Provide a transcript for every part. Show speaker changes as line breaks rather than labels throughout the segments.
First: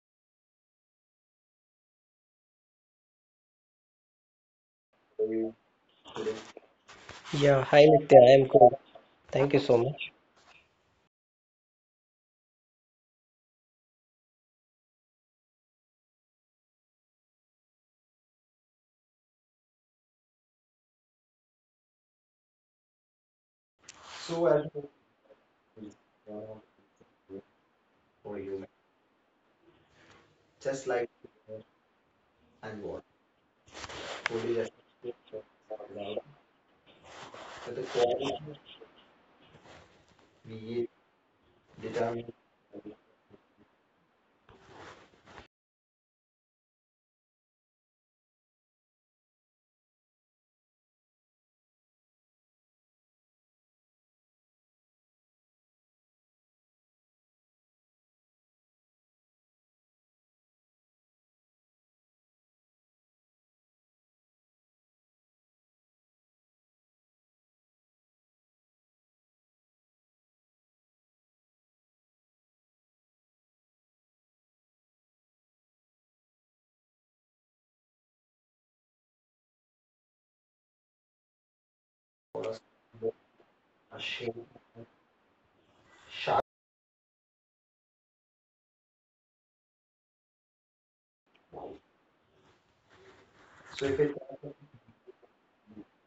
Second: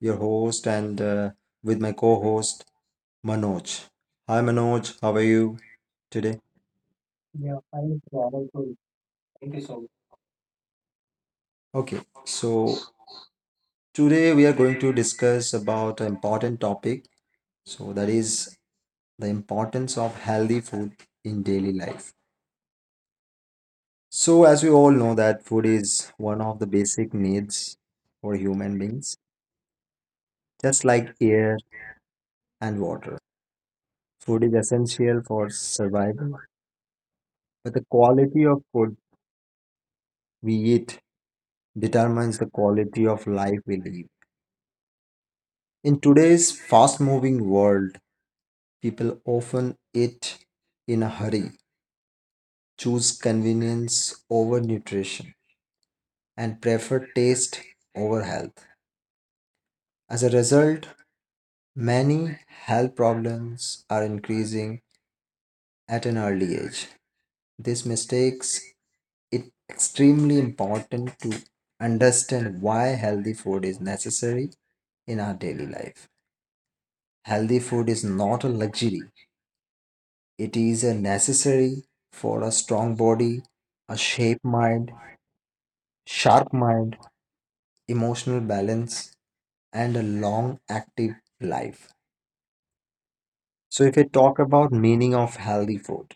your host, and with my co host Manoj. Hi Manoj, how are
You
you
today?
today?
Yeah, hi Nitya, I am good. Thank you so much.
Okay, so today we are going to discuss about an important topic. So, that is the importance of healthy food in daily life. So, as we all know, that food is one
Uh,
of the basic needs for
for you,
human beings, just
just
like
like
air and
and what
water. Food is
fully just
essential for
love
survival, but the
with the
quality
quality
of food we
we eat
eat determines
determine
the quality of life we live. In today's fast moving world, people often eat in a hurry, choose convenience over nutrition, and prefer taste over health. As a result, many health problems are increasing at an early age. This mistakes it extremely important to understand why healthy food is necessary in our daily life. Healthy food is not a luxury, it is a necessary for a strong body, a
a
shape
shape,
mind, sharp
sharp.
mind, emotional balance, and a long active life. So,
So
if we
if it's
talk about meaning of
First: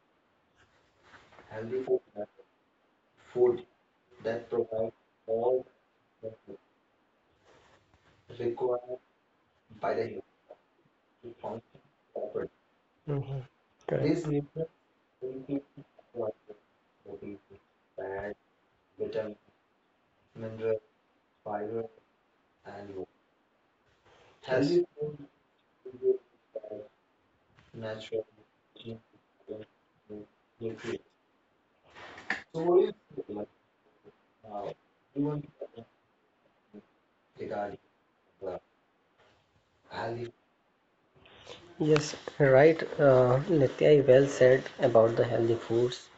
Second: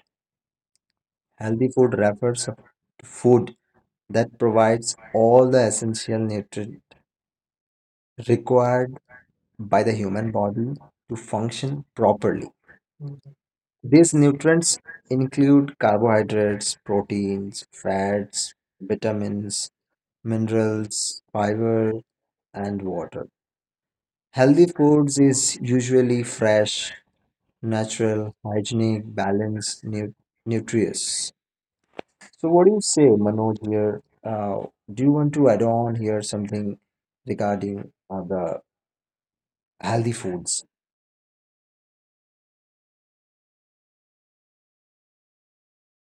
healthy
healthy
food
food,
refers to food
food
that
that provides
provides all
all
the essential
the
nutrients required
required
by the
by the human
human body to
to function
function properly.
properly. Mm-hmm. Correct.
These
These nutrients
nutrients
will
include carbohydrates,
protein,
proteins,
fat,
fats,
vitamin,
vitamins,
mineral,
minerals,
fiber,
fiber, and
and more.
water.
Yes.
Healthy
Healthy
foods
food
is usually fresh,
natural
natural, hygienic, balanced,
nutrients.
nutritious. So,
So
what do you
what is
say,
it like,
Manoj? Here,
uh,
do you want to add on here something
regarding
regarding
the
the healthy
healthy.
foods?
Yes, right. Nitya, you well said about the healthy foods.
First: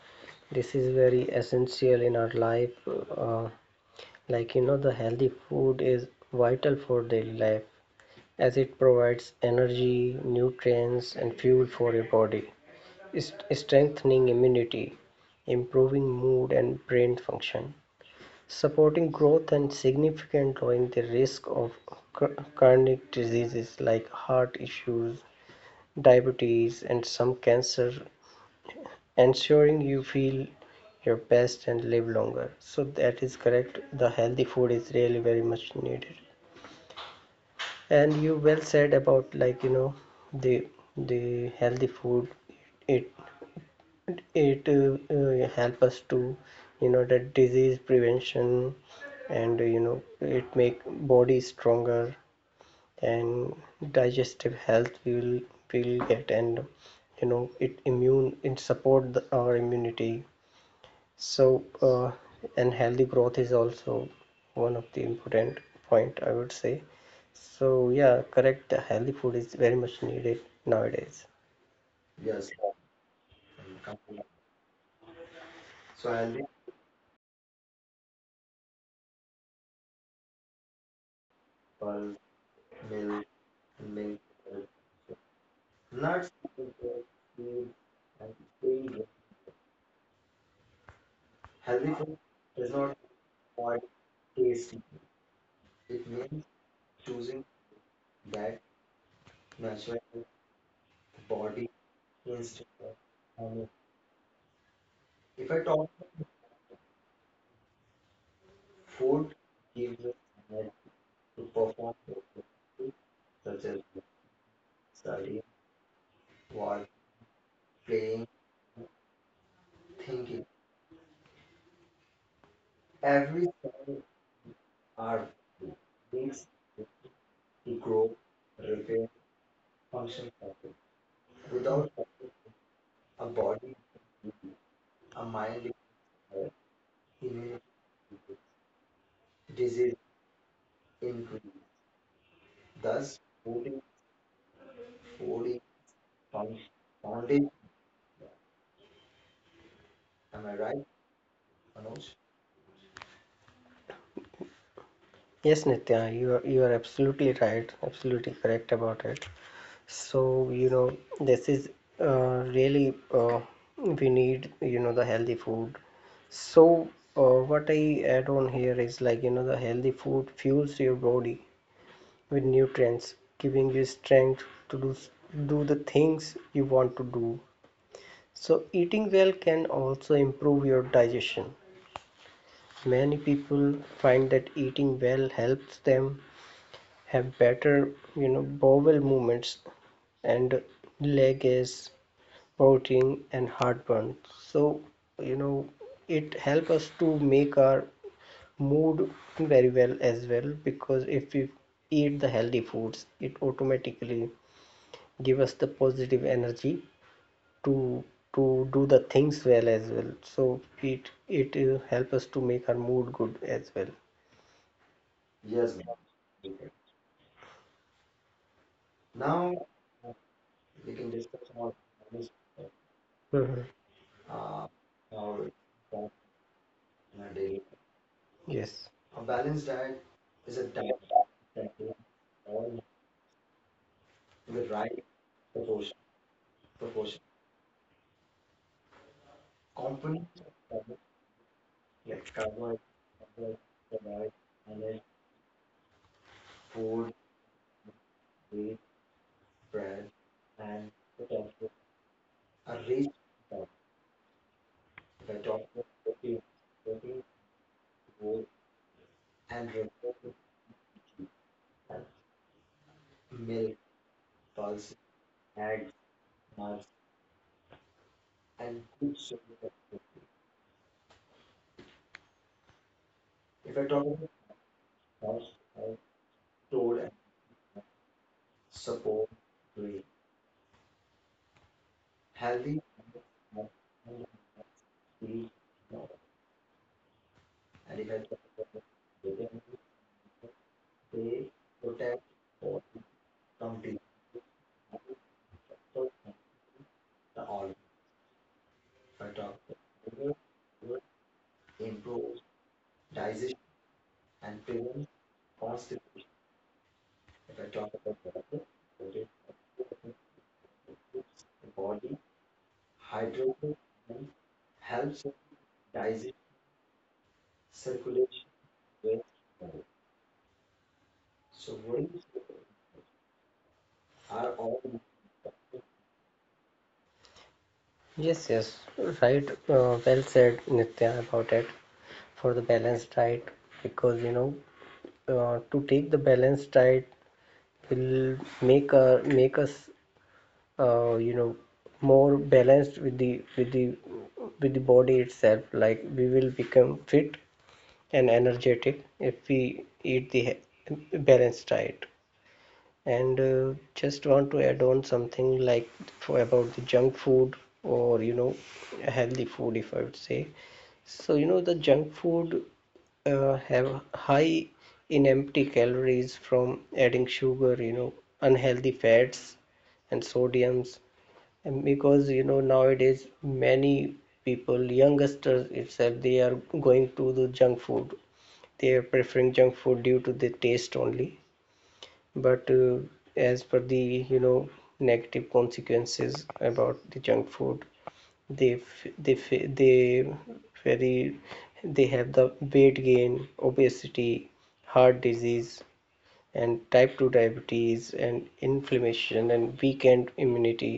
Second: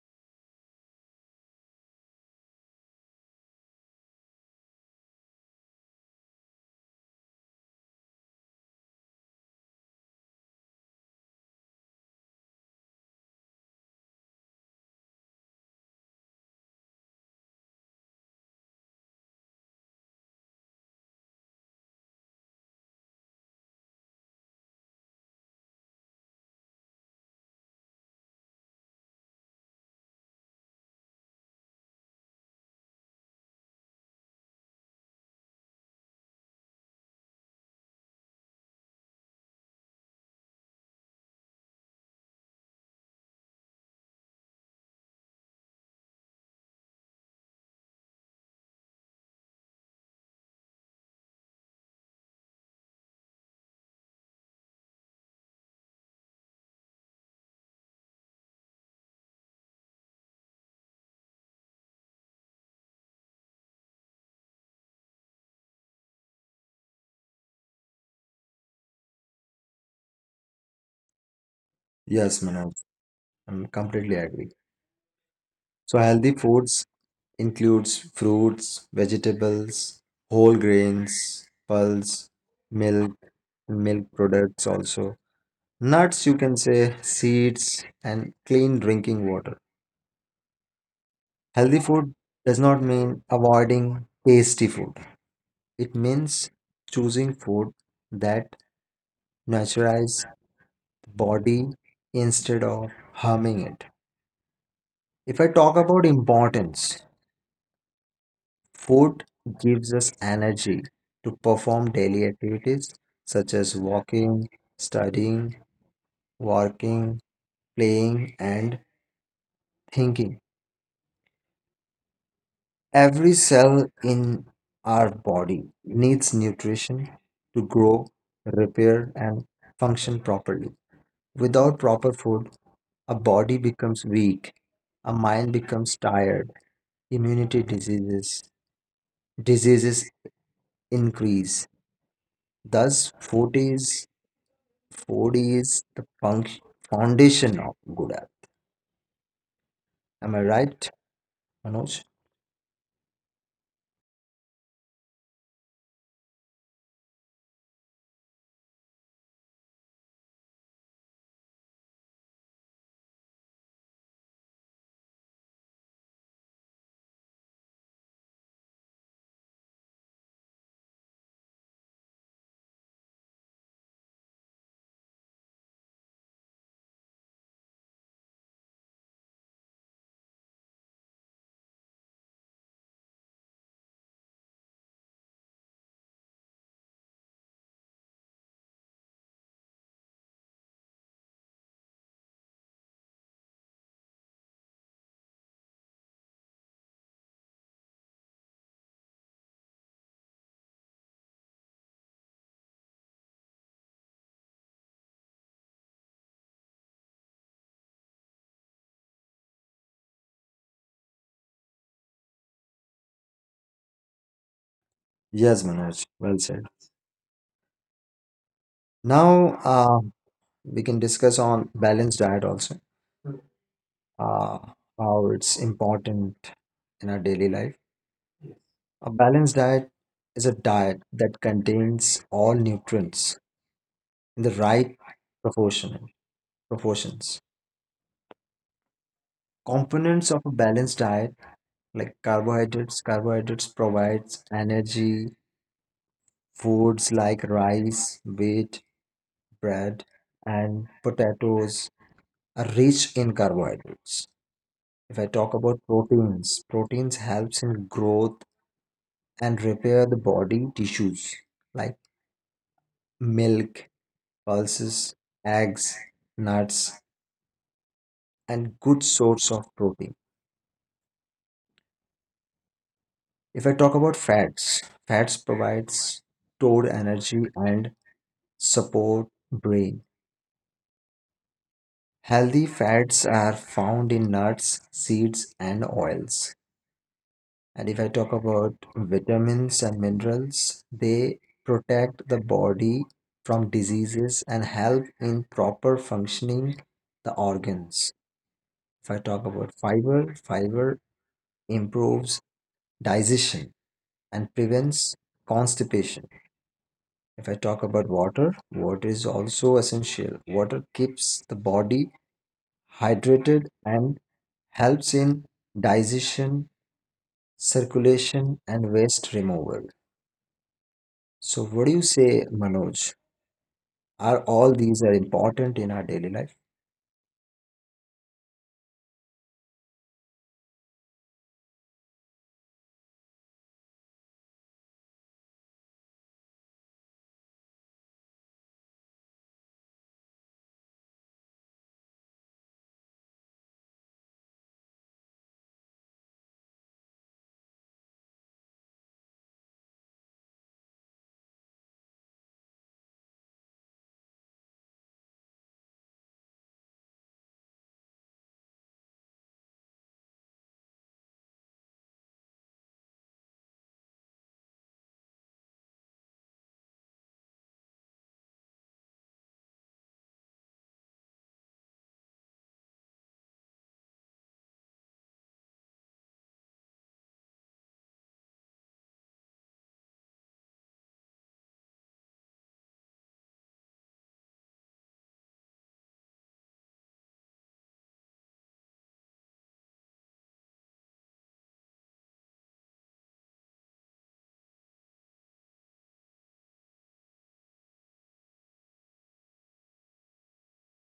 This is very essential in our life. Uh, like, you know, the healthy food is vital for daily life, as it provides energy, nutrients, and fuel for your body. It's strengthening immunity, improving mood and brain function, supporting growth, and significant lowering the risk of chronic diseases like heart issues, diabetes, and some cancer, ensuring you feel your best and live longer. So that is correct. The healthy food is really very much needed. And you well said about, like, you know, the the healthy food. It it uh, uh, help us to, you know, that disease prevention. And you know, it make body stronger, and digestive health we will get. And you know, it immune, it support our immunity. So and healthy growth is also one of the important point, I would say. So yeah, correct, the healthy food is very much needed nowadays.
Yes,
Yes.
Manoj, I'm completely agree. So,
So
healthy
healthy
foods includes fruits, vegetables, whole grains,
people,
pulse,
milk,
milk, milk
make
products also. Nuts,
nuts,
you can say
vegetables, seeds,
seeds
and
and clean
cereals.
drinking water. Healthy
Healthy
food
food
does
is
not
not
mean
require
avoiding tasty
tasty;
food. It
it means
means choosing
choosing
food that
that natural
nurtures the
body
body instead
instead
of
of
harming
honey.
it. If I
If I
talk
talk
about
about
importance, food
food,
gives
gives
us
us energy
energy to
to
perform
perform
daily activities
activities
such
such
as
as
walking,
studying,
studying,
work,
working,
playing,
playing, and thinking.
thinking.
Every
Every
cell
cell
in our
are
body needs
needs
nutrition to
to
grow,
grow,
repair,
repair,
and function
function
properly.
properly.
Without
Without
proper food, a
a
body
body,
becomes weak, a
a
mind
mild,
becomes tired,
uh,
immunity
immune
diseases,
disease
diseases increase.
increase,
Thus,
thus putting
food is 4D
folding
is the function, foundation
foundation.
of good health. Am I
Am I
right,
right,
Manoj?
Manoj? Yes, Nitya, you are absolutely right, absolutely correct about it. So, you know, this is really we need, you know, the healthy food. So, uh, what I add on here is, like, you know, the healthy food fuels your body with nutrients, giving you strength to do the things you want to do. So, eating well can also improve your digestion. Many people find that eating well helps them have better, you know, bowel movements and leg aches, bloating, and heartburn. So, you know, it helps us to make our mood very well as well, because if we eat the healthy foods, it automatically gives us the positive energy to to do the things well as well. So it help us to make our mood good as well.
Yes,
Yes.
Manoj. Well said. Now
Now
uh, we can
we can
discuss
discuss
on
about
balanced diet also,
management. Mhm.
uh,
uh,
how
our
it's
diet
important in our
in our
daily
daily.
life.
Yes.
A
A
balanced
balanced
diet
diet
is a
is a
diet
diet
that
that we
contains all
all
nutrients in the
in the
right
right proportion,
proportion,
proportion.
proportions. Components of a
Components of
balanced
diet
diet like
like
carbohydrates. Carbohydrates
carbohydrates,
provides
carbohydrates, energy,
energy. Foods
food,
like rice, wheat,
waste.
bread,
Bread
and
and put up with
potatoes are
a
rich
reach
in carbohydrates. If I
the
talk about
doctor protein,
proteins, proteins
looking
helps in growth
wool,
and
and
repair the
reported
body tissues like
milk,
milk,
pulses,
pulses, eggs,
eggs,
nuts,
nuts,
and
and
good
good source.
source of protein. If I
If I
talk about
talk about
fats, fats
house, I
provides stored
told and
energy and support
support
brain.
green,
Healthy
healthy,
fats are
nuts,
found
and
in
nuts,
nuts, seeds,
sweet,
and
no.
oils. And if I
And if I
talk
talk
about
about vitamin,
vitamins and minerals, they
they
protect
protect
the
or
body from
complete.
diseases and help in proper
So,
functioning the
the all.
organs. If I
If I
talk
talk
about
about
fiber, fiber improves
improves digestion
digestion and
and
prevents
prevent
constipation.
constipation.
If I
If I
talk
talk
about
about
water,
water,
water is
water
also essential. Water keeps the
keeps the
body
body
hydrated
hydrated
and
and
helps
helps
in
digestion,
digestion, circulation,
circulation,
and waste
waste.
removal. So, what
So
do you
worms
say, Manoj? Are
are
all
all.
these are important in our daily life?
Yes, yes, right. Well said, Nitya, about it for the balanced diet, because you know, to take the balanced diet will make, make us, you know, more balanced with the body itself. Like, we will become fit and energetic if we eat the balanced diet. And just want to add on something, like, for about the junk food, or you know, healthy food, if I would say. So you know, the junk food, have high in empty calories from adding sugar, you know, unhealthy fats and sodiums. And because you know, nowadays many people, youngsters itself, they are going to the junk food. They are preferring junk food due to the taste only. But as per the, you know, negative consequences about the junk food, they they they very they have the weight gain, obesity, heart disease, and type 2 diabetes, and inflammation and weakened immunity.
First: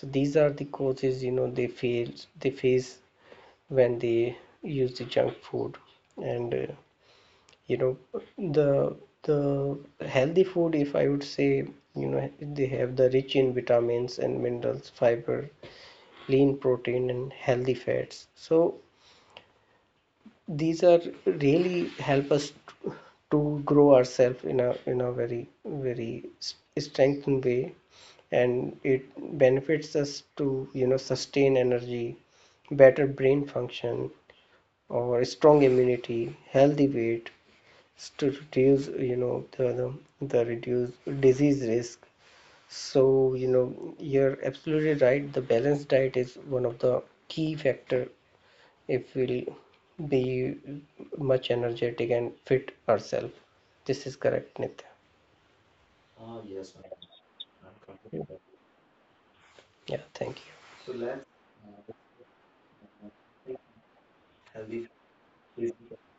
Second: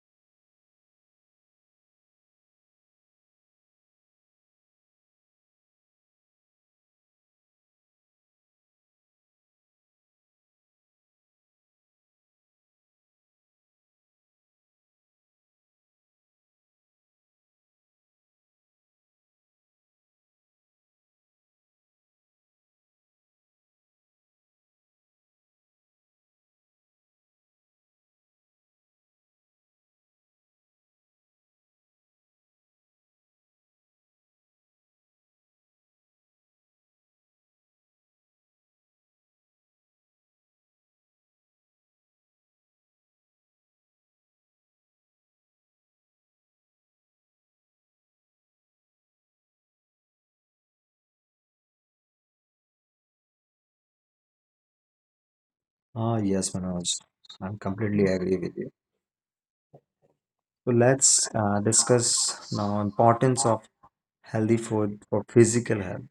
So these are the causes, you know, they face when they use the junk food. And you know, the the healthy food, if I would say, you know, they have the rich in vitamins and minerals, fiber, lean protein, and healthy fats. So these are really help us to grow ourselves in a very, very strengthened way. And it benefits us to, you know, sustain energy, better brain function, or strong immunity, healthy weight, to reduce, you know, the reduce disease risk. So you know, you're absolutely right, the balanced diet is one of the key factor if we will be much energetic and fit ourselves. This is correct, Nitya.
Ah,
Ah,
yes,
yes, ma'am.
Manoj. I'm
I'm
completely
comfortable.
agree with you.
Yeah, thank you.
So
So let's,
let's
uh,
discuss now importance of healthy
healthy
food for
food.
physical health.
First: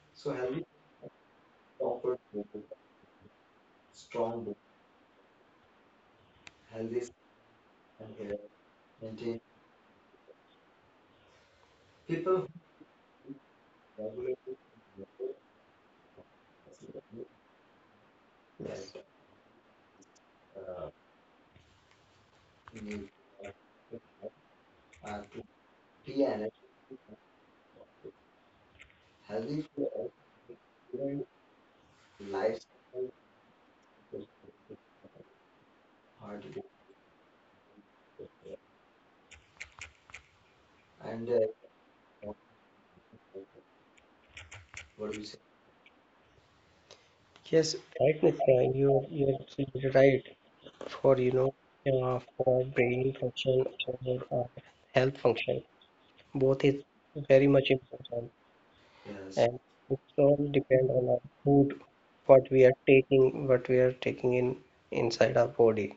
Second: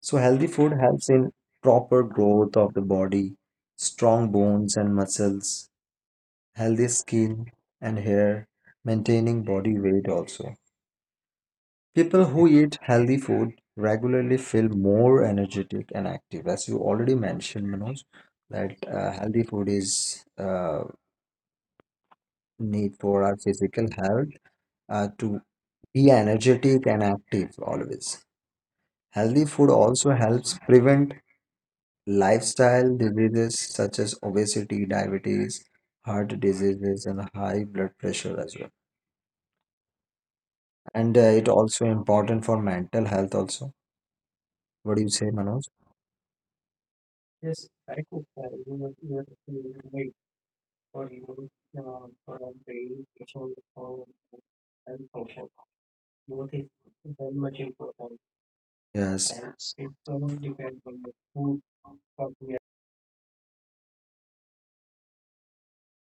So
So
healthy
healthy
food
food,
helps in proper growth of the body, strong
strong,
bones and muscles, healthy
healthy
skin and
and
hair,
maintain
maintaining body weight also. People who
people
eat healthy food
who
regularly
regularly.
feel more energetic and active. As you already mentioned, Manoj, that
Yes.
healthy food is
uh,
need
Meat,
for our physical health
uh, uh,
to be
tea
energetic and active always. Healthy
healthy
food
food
also
also
helps prevent
improve
lifestyle
lifestyle
diseases such as obesity, diabetes, heart
hard to do.
diseases, and high blood pressure as well. And
And
it also important for mental health also. What do you
what do you
say,
say?
Manoj?
Yes, right, Nitya, you're absolutely right. For you know, for brain function, or health function, both is very much important.
Yes,
Yes, and it's all depend on our food, what we are taking, what we are taking in inside our body.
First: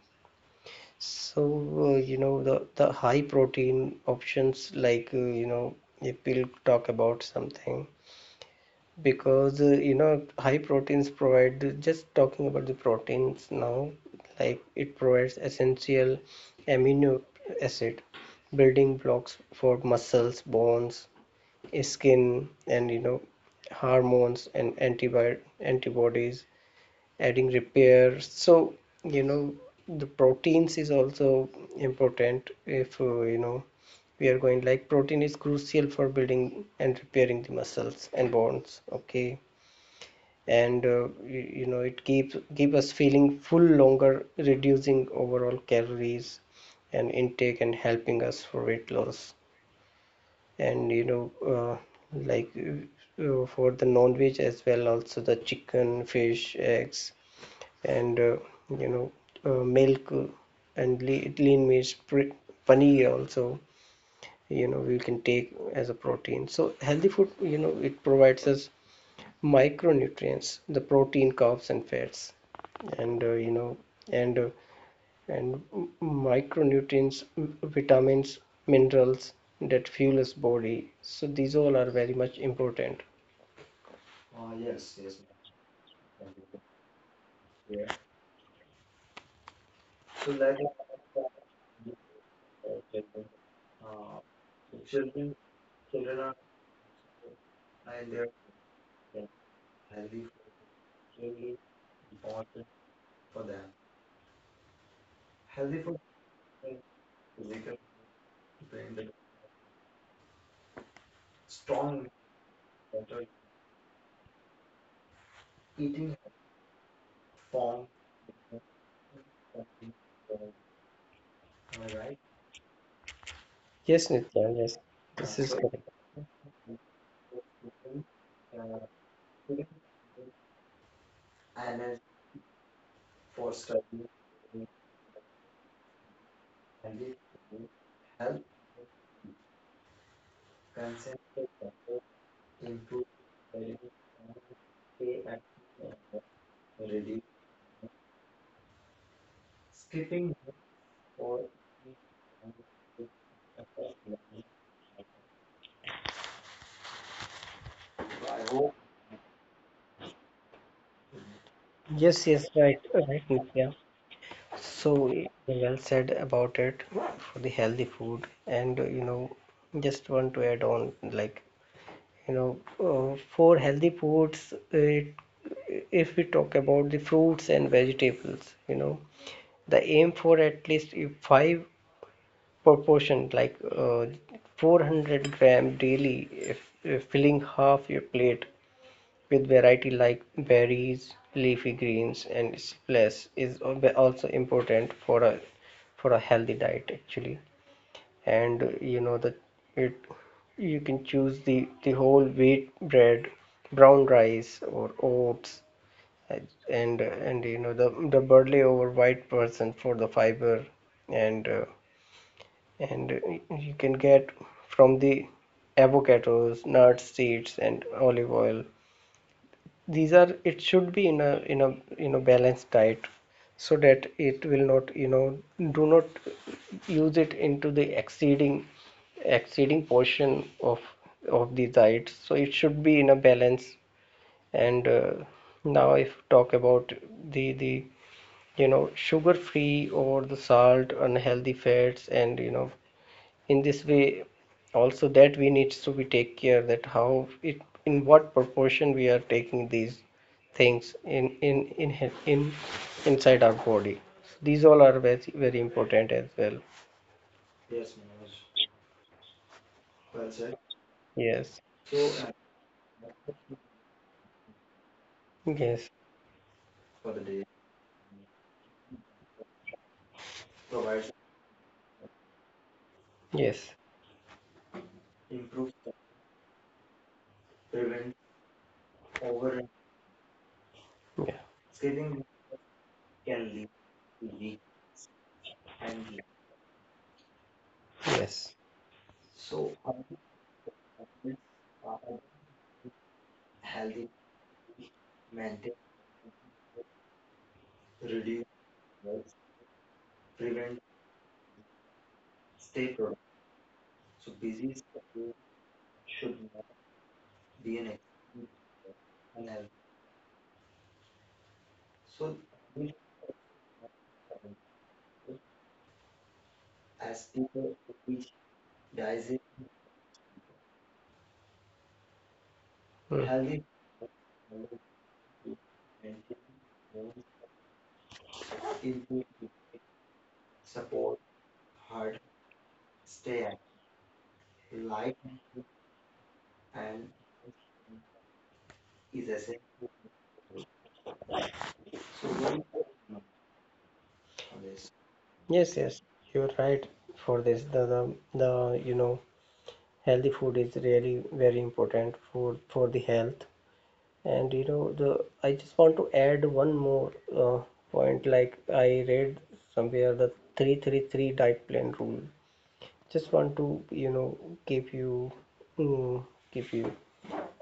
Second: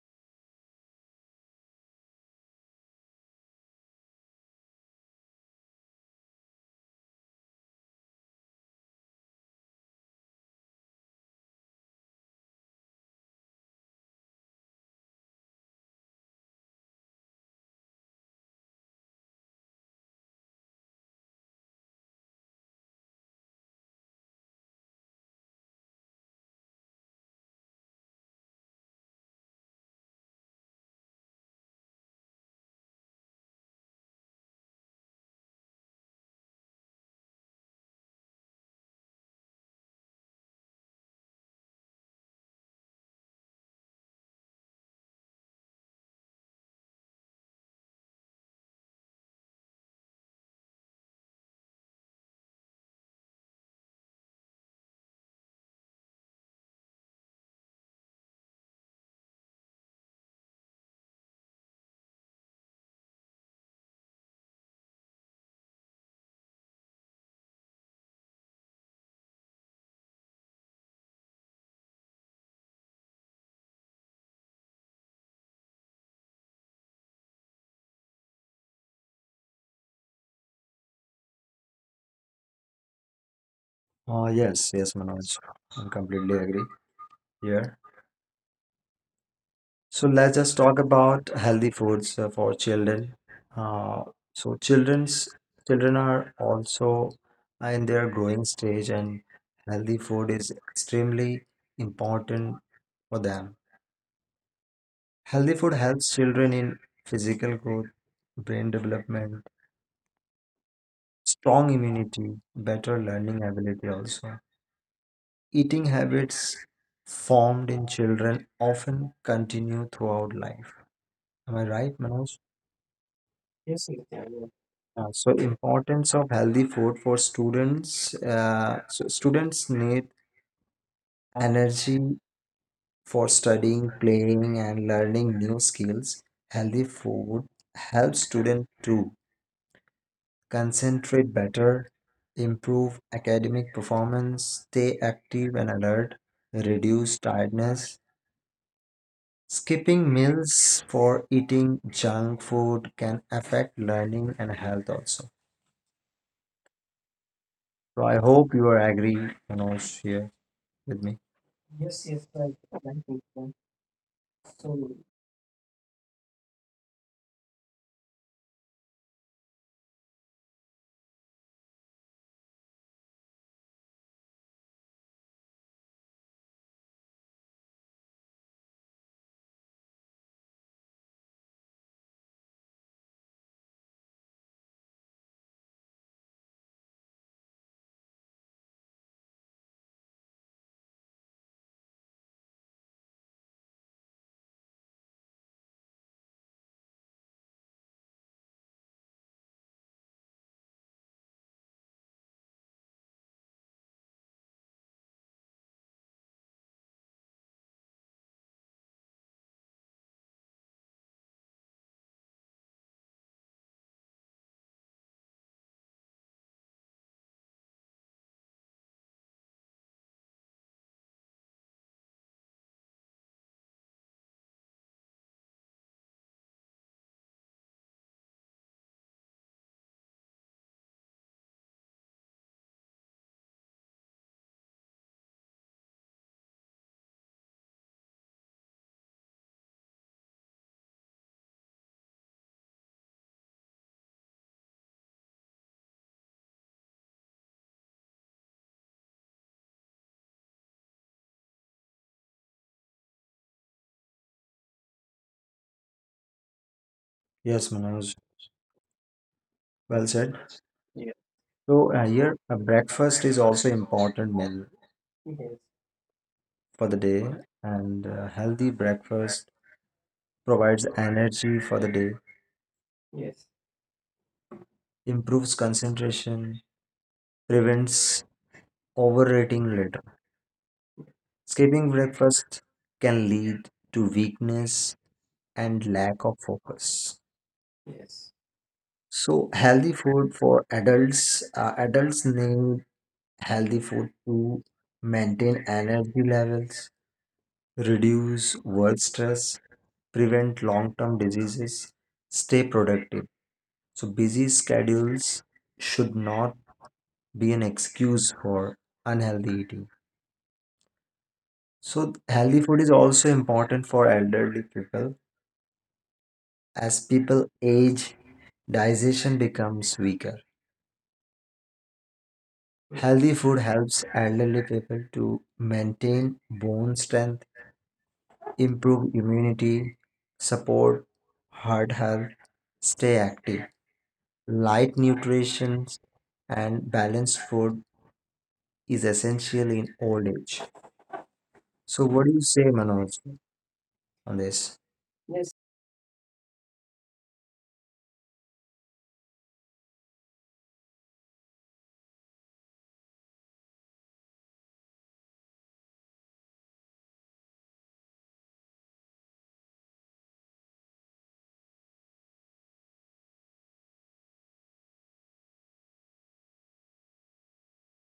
So you know, the high protein options, like you know, if we'll talk about something, because you know, high proteins provide, just talking about the proteins now, like it provides essential amino acid, building blocks for muscles, bones, skin, and you know, hormones and antibodies, adding repair. So you know, the proteins is also important. If you know, we are going, like, protein is crucial for building and repairing the muscles and bones, okay. And you, you know, it keeps keep us feeling full longer, reducing overall calories and intake, and helping us for weight loss. And you know, like for the non-veg as well also, the chicken, fish, eggs, and you know, milk and lean meats, paneer also, you know, we can take as a protein. So healthy food, you know, it provides us micronutrients, the protein, carbs, and fats, and you know, and uh, and micronutrients, vitamins, minerals that fuel us body. So these all are very much important. Oh,
yes,
yes, yes.
Manoj. I completely agree here. So
So
let's just
let
talk about healthy foods for children. Uh, so children are also in
I
their
there
growing stage, and healthy
healthy
food is extremely important for
for
them.
them.
Healthy food
Healthy for
helps children in physical growth, brain development, strong
strong
immunity, better learning ability also. Eating
eating,
habits formed in children often continue throughout life. Am I
am I
right,
right?
Manoj?
Yes, Nitya, yes.
So
This is so correct.
importance of healthy food for students. So students need
Energy
energy for
for
studying,
studying,
playing, and learning new skills. Healthy
healthy
food helps
health,
students to
concern
concentrate better, improve
improve,
academic performance, stay active and alert, reduce
reduce.
tiredness. Skipping meals for eating junk food can affect learning and health also. So I
I
hope you
hope.
are agree, Manoj, here with me.
Yes, yes, right, right, Nitya. So eh, well said about it for the healthy food, and you know, just want to add on, like, you know, for healthy foods, it, if we talk about the fruits and vegetables, you know, the aim for at least eh, five proportion, like 400-gram daily, if filling half your plate with variety like berries, leafy greens, and splash is also important for a healthy diet actually. And you know that it, you can choose the whole wheat bread, brown rice, or oats, and you know, the barley over white person for the fiber. And and you can get from the avocados, nuts, seeds, and olive oil. These are, it should be in a you know, balanced diet, so that it will not, you know, do not use it into the exceeding portion of the diet. So it should be in a balance. And now if talk about the you know, sugar free or the salt, unhealthy fats and you know, in this way also, that we need to be take care that how it, in what proportion we are taking these things inside our body. So these all are very, very important as well.
Yes,
Yes,
Manoj.
Manoj.
Well
Well
said.
said. Yes.
So
So,
here, a breakfast is also important meal
yes,
for the
for the
day,
day
and healthy breakfast provides
provides,
energy for the day,
yes,
improves concentration,
prevent
prevents
over.
overeating later.
Yeah.
Skipping
Skipping
breakfast can
can lead
lead to
to weak.
weakness and lack of focus.
Yes.
So
So,
healthy food for adults, adults need healthy food
healthy,
to maintain
maintain,
energy levels,
reduce,
reduce work stress, prevent
prevent,
long-term diseases, stay
stay productive.
productive. So
So,
busy
busy
schedules should not be an excuse
DNA.
for unhealthy eating. So
So
healthy food is also important for elderly people. As
as
people
people
age,
which
digestion
dies in.
becomes weaker. Healthy
Hmm.
food
Healthy
helps elderly people to maintain bone strength, improve
input,
immunity, support
support
heart health,
heart,
stay
stay
active. Light
active, light
nutrition and
and
balanced food is
is
essential in
essential.
old age. So, what do you
So
say,
very
Manoj,
important.
on this?
Yes, yes, you're right for this. The you know, healthy food is really very important for the health. And you know, the I just want to add one more uh, point. Like, I read somewhere, the 333 diet plan rule. Just want to, you know, give you, mm, give you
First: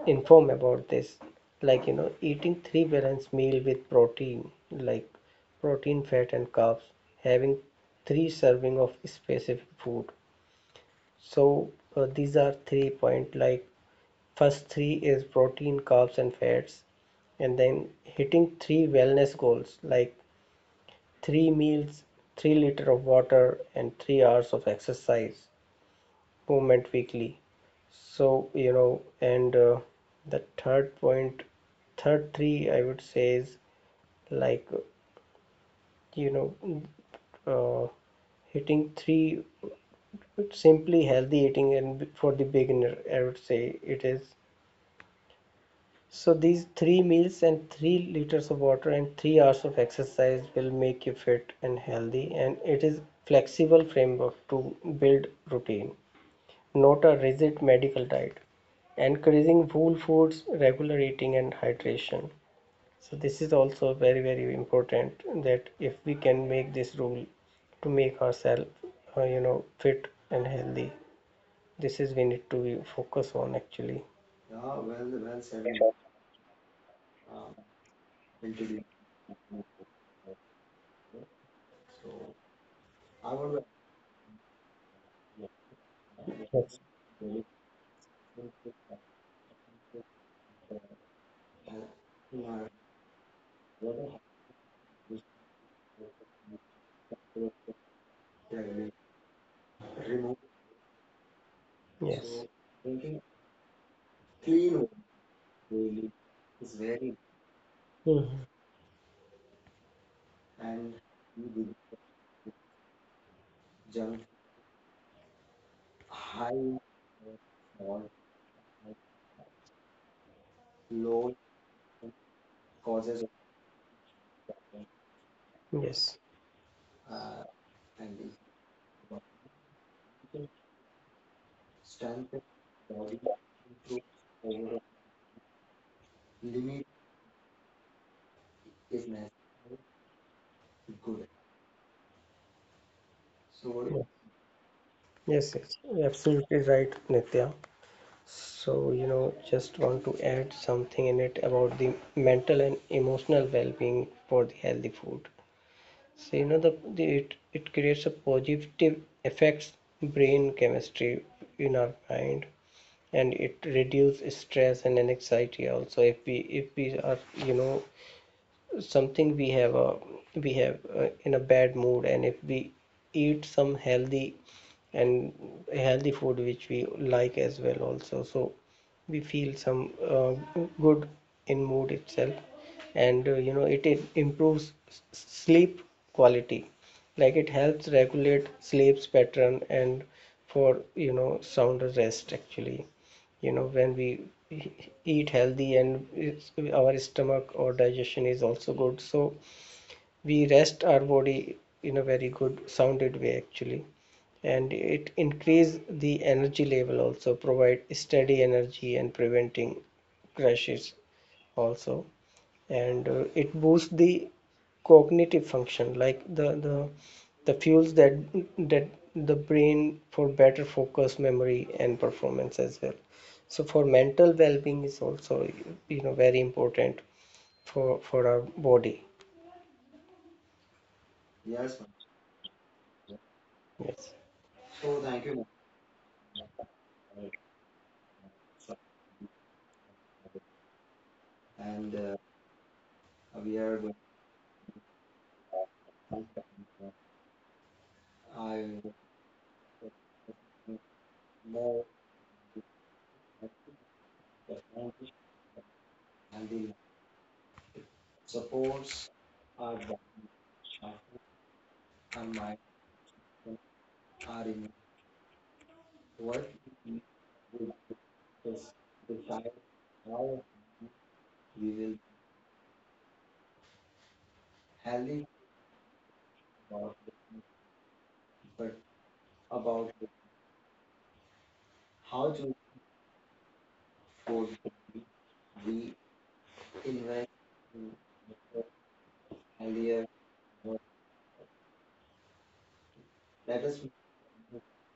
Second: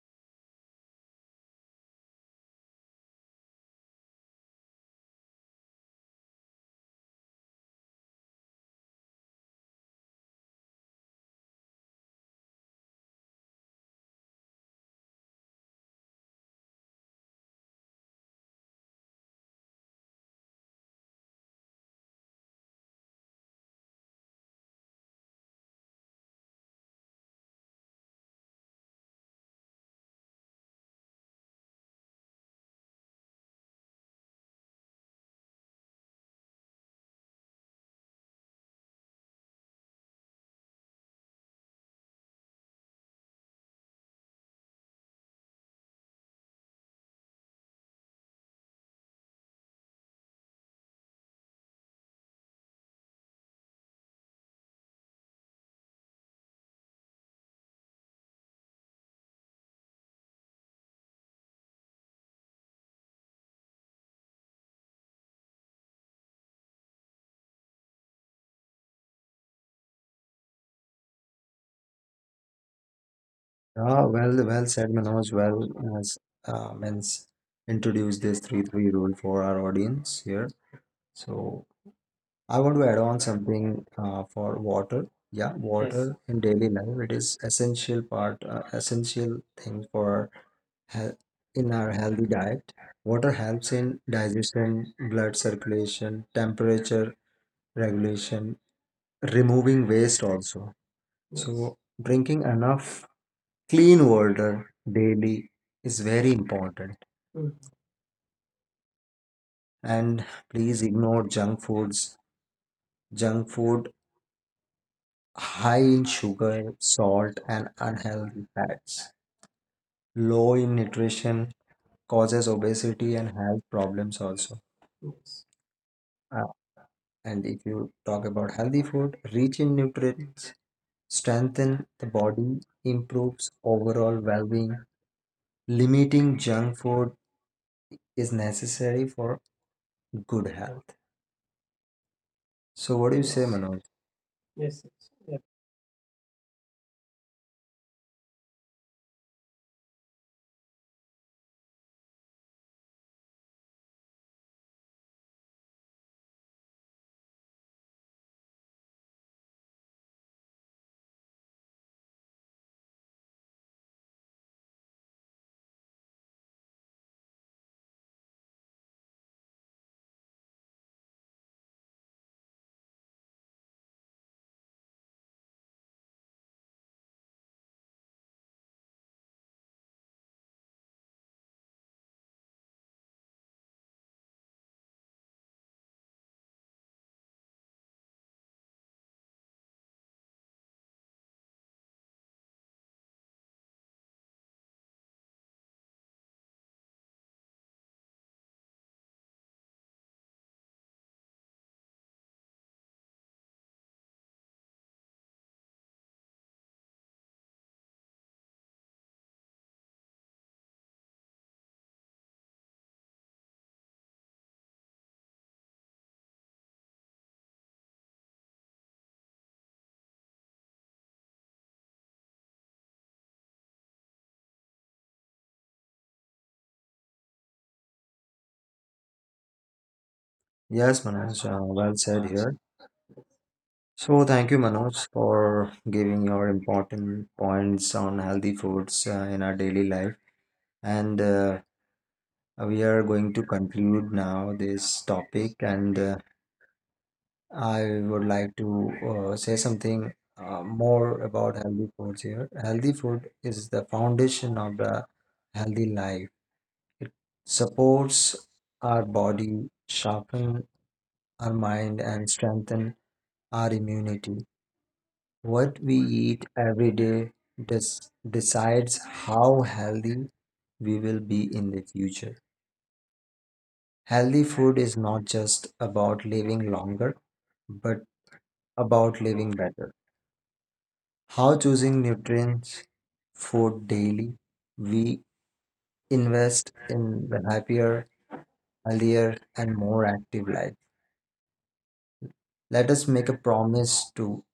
inform about this. Like, you know, eating three balanced meal with protein, like protein, fat, and carbs, having three serving of specific food. So these are three point, like, first three is protein, carbs, and fats, and then hitting three wellness goals, like 3 meals, 3 liter of water, and 3 hours of exercise movement weekly. So you know, and the third point, third three, I would say, is like, you know, uh, hitting three simply healthy eating. And for the beginner, I would say it is, so these 3 meals and 3 liters of water and 3 hours of exercise will make you fit and healthy. And it is flexible framework to build routine, not a rigid medical diet. Encouraging whole foods, regular eating, and hydration. So, this is also very, very important, that if we can make this rule to make ourselves, you know, fit and healthy, this is we need to be focus on actually.
Ah, well,
Yeah,
well said,
well,
Manoj.
well said.
Well, as means
um,
introduce this three
Introduced.
three rule for our audience here. So,
So,
I want to add
I
on
want
something for water. Yeah, yes, water in daily life it is essential part, essential thing for
to
health
add
in our
my
healthy diet. Water helps in digestion, blood circulation, temperature regulation,
remove.
removing waste also. Yes.
Yes.
So
So
drinking
drinking
enough
clean
clean
water
water
daily
daily is
is
very
very.
important.
Mhm. And
And please
with
ignore junk foods. Junk
junk,
food high in
high
sugar,
or
salt, and unhealthy fats. Low
low
in nutrition causes
causes of.
obesity and health problems also.
Yes.
Uh,
uh,
and if
and the
you talk about healthy food, rich in nutrients, strengthen
strength of
the body,
body,
improves overall well-being. Limiting
limit
junk food is
is not
necessary for good health.
good.
So what do you say,
So yeah.
Manoj?
Yes, yes, absolutely right, Nitya. So, you know, just want to add something in it about the mental and emotional well-being for the healthy food. So, you know, the it it creates a positive effects brain chemistry in our mind. And it reduces stress and anxiety also, if we, if we are, you know, something, we have a, we have, in a bad mood, and if we eat some healthy, and healthy food which we like as well also, so we feel some, good in mood itself. And you know, it improves sleep quality, like it helps regulate sleep's pattern and for, you know, sound rest actually. You know, when we e- eat healthy and it's, our stomach or digestion is also good, so we rest our body in a very good sounded way actually. And it increase the energy level also, provide steady energy and preventing crashes also. And it boosts the cognitive function, like the fuels that the brain for better focus, memory, and performance as well. So for mental well-being is also, you know, very important for our body.
Yes,
Yes,
Manoj,
ma'am.
well said here.
Yes.
So thank you,
So thank you, ma'am.
Manoj, for giving your important points on healthy foods in our daily life. And
And
we are
we
going
are
to
going.
conclude now this topic. And I
I
would
want
like to say something more
more
about healthy foods here. Healthy food is the foundation of the healthy life.
healthy
It supports
supports
our
our body
body, sharpen our
and
mind,
my
and strengthen our
are in
immunity. What we
what
eat every
we
day des-
is
decides
decide
how
how
healthy we will
we
be
will
in the future. Healthy food
healthy
is not just about
about
living
it,
longer, but
but
about
about
living
it,
better. How
how
choosing
to
nutrients food
food
daily, we
we
invest
invest
in the
in
happier,
the
healthier,
healthier
and more
world.
active life. Let us
Let
make a
us
promise to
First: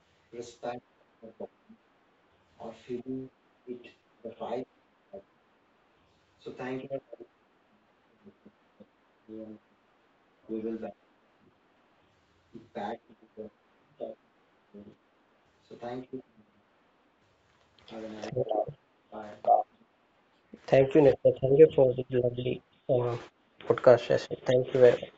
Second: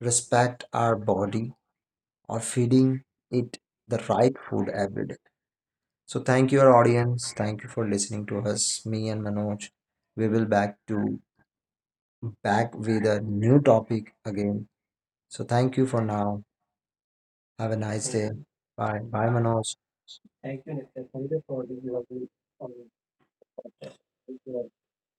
respect
respect
our
the body
body or
or
feeding
feeding
it
it
the
the
right food
right
every day.
way.
So thank
So
you, our
thank you.
audience. Thank you for listening to us, me and
Everyone.
Manoj. We will
We will back
back
back
with
to
a
the
new topic
talk
again.
soon.
So thank
So
you for
thank you.
now. Have a
Have
nice
a
day.
nice
Bye. Bye,
bye.
Manoj.
Thank you, Nitya. Thank you for the lovely uh, podcast session. Thank you very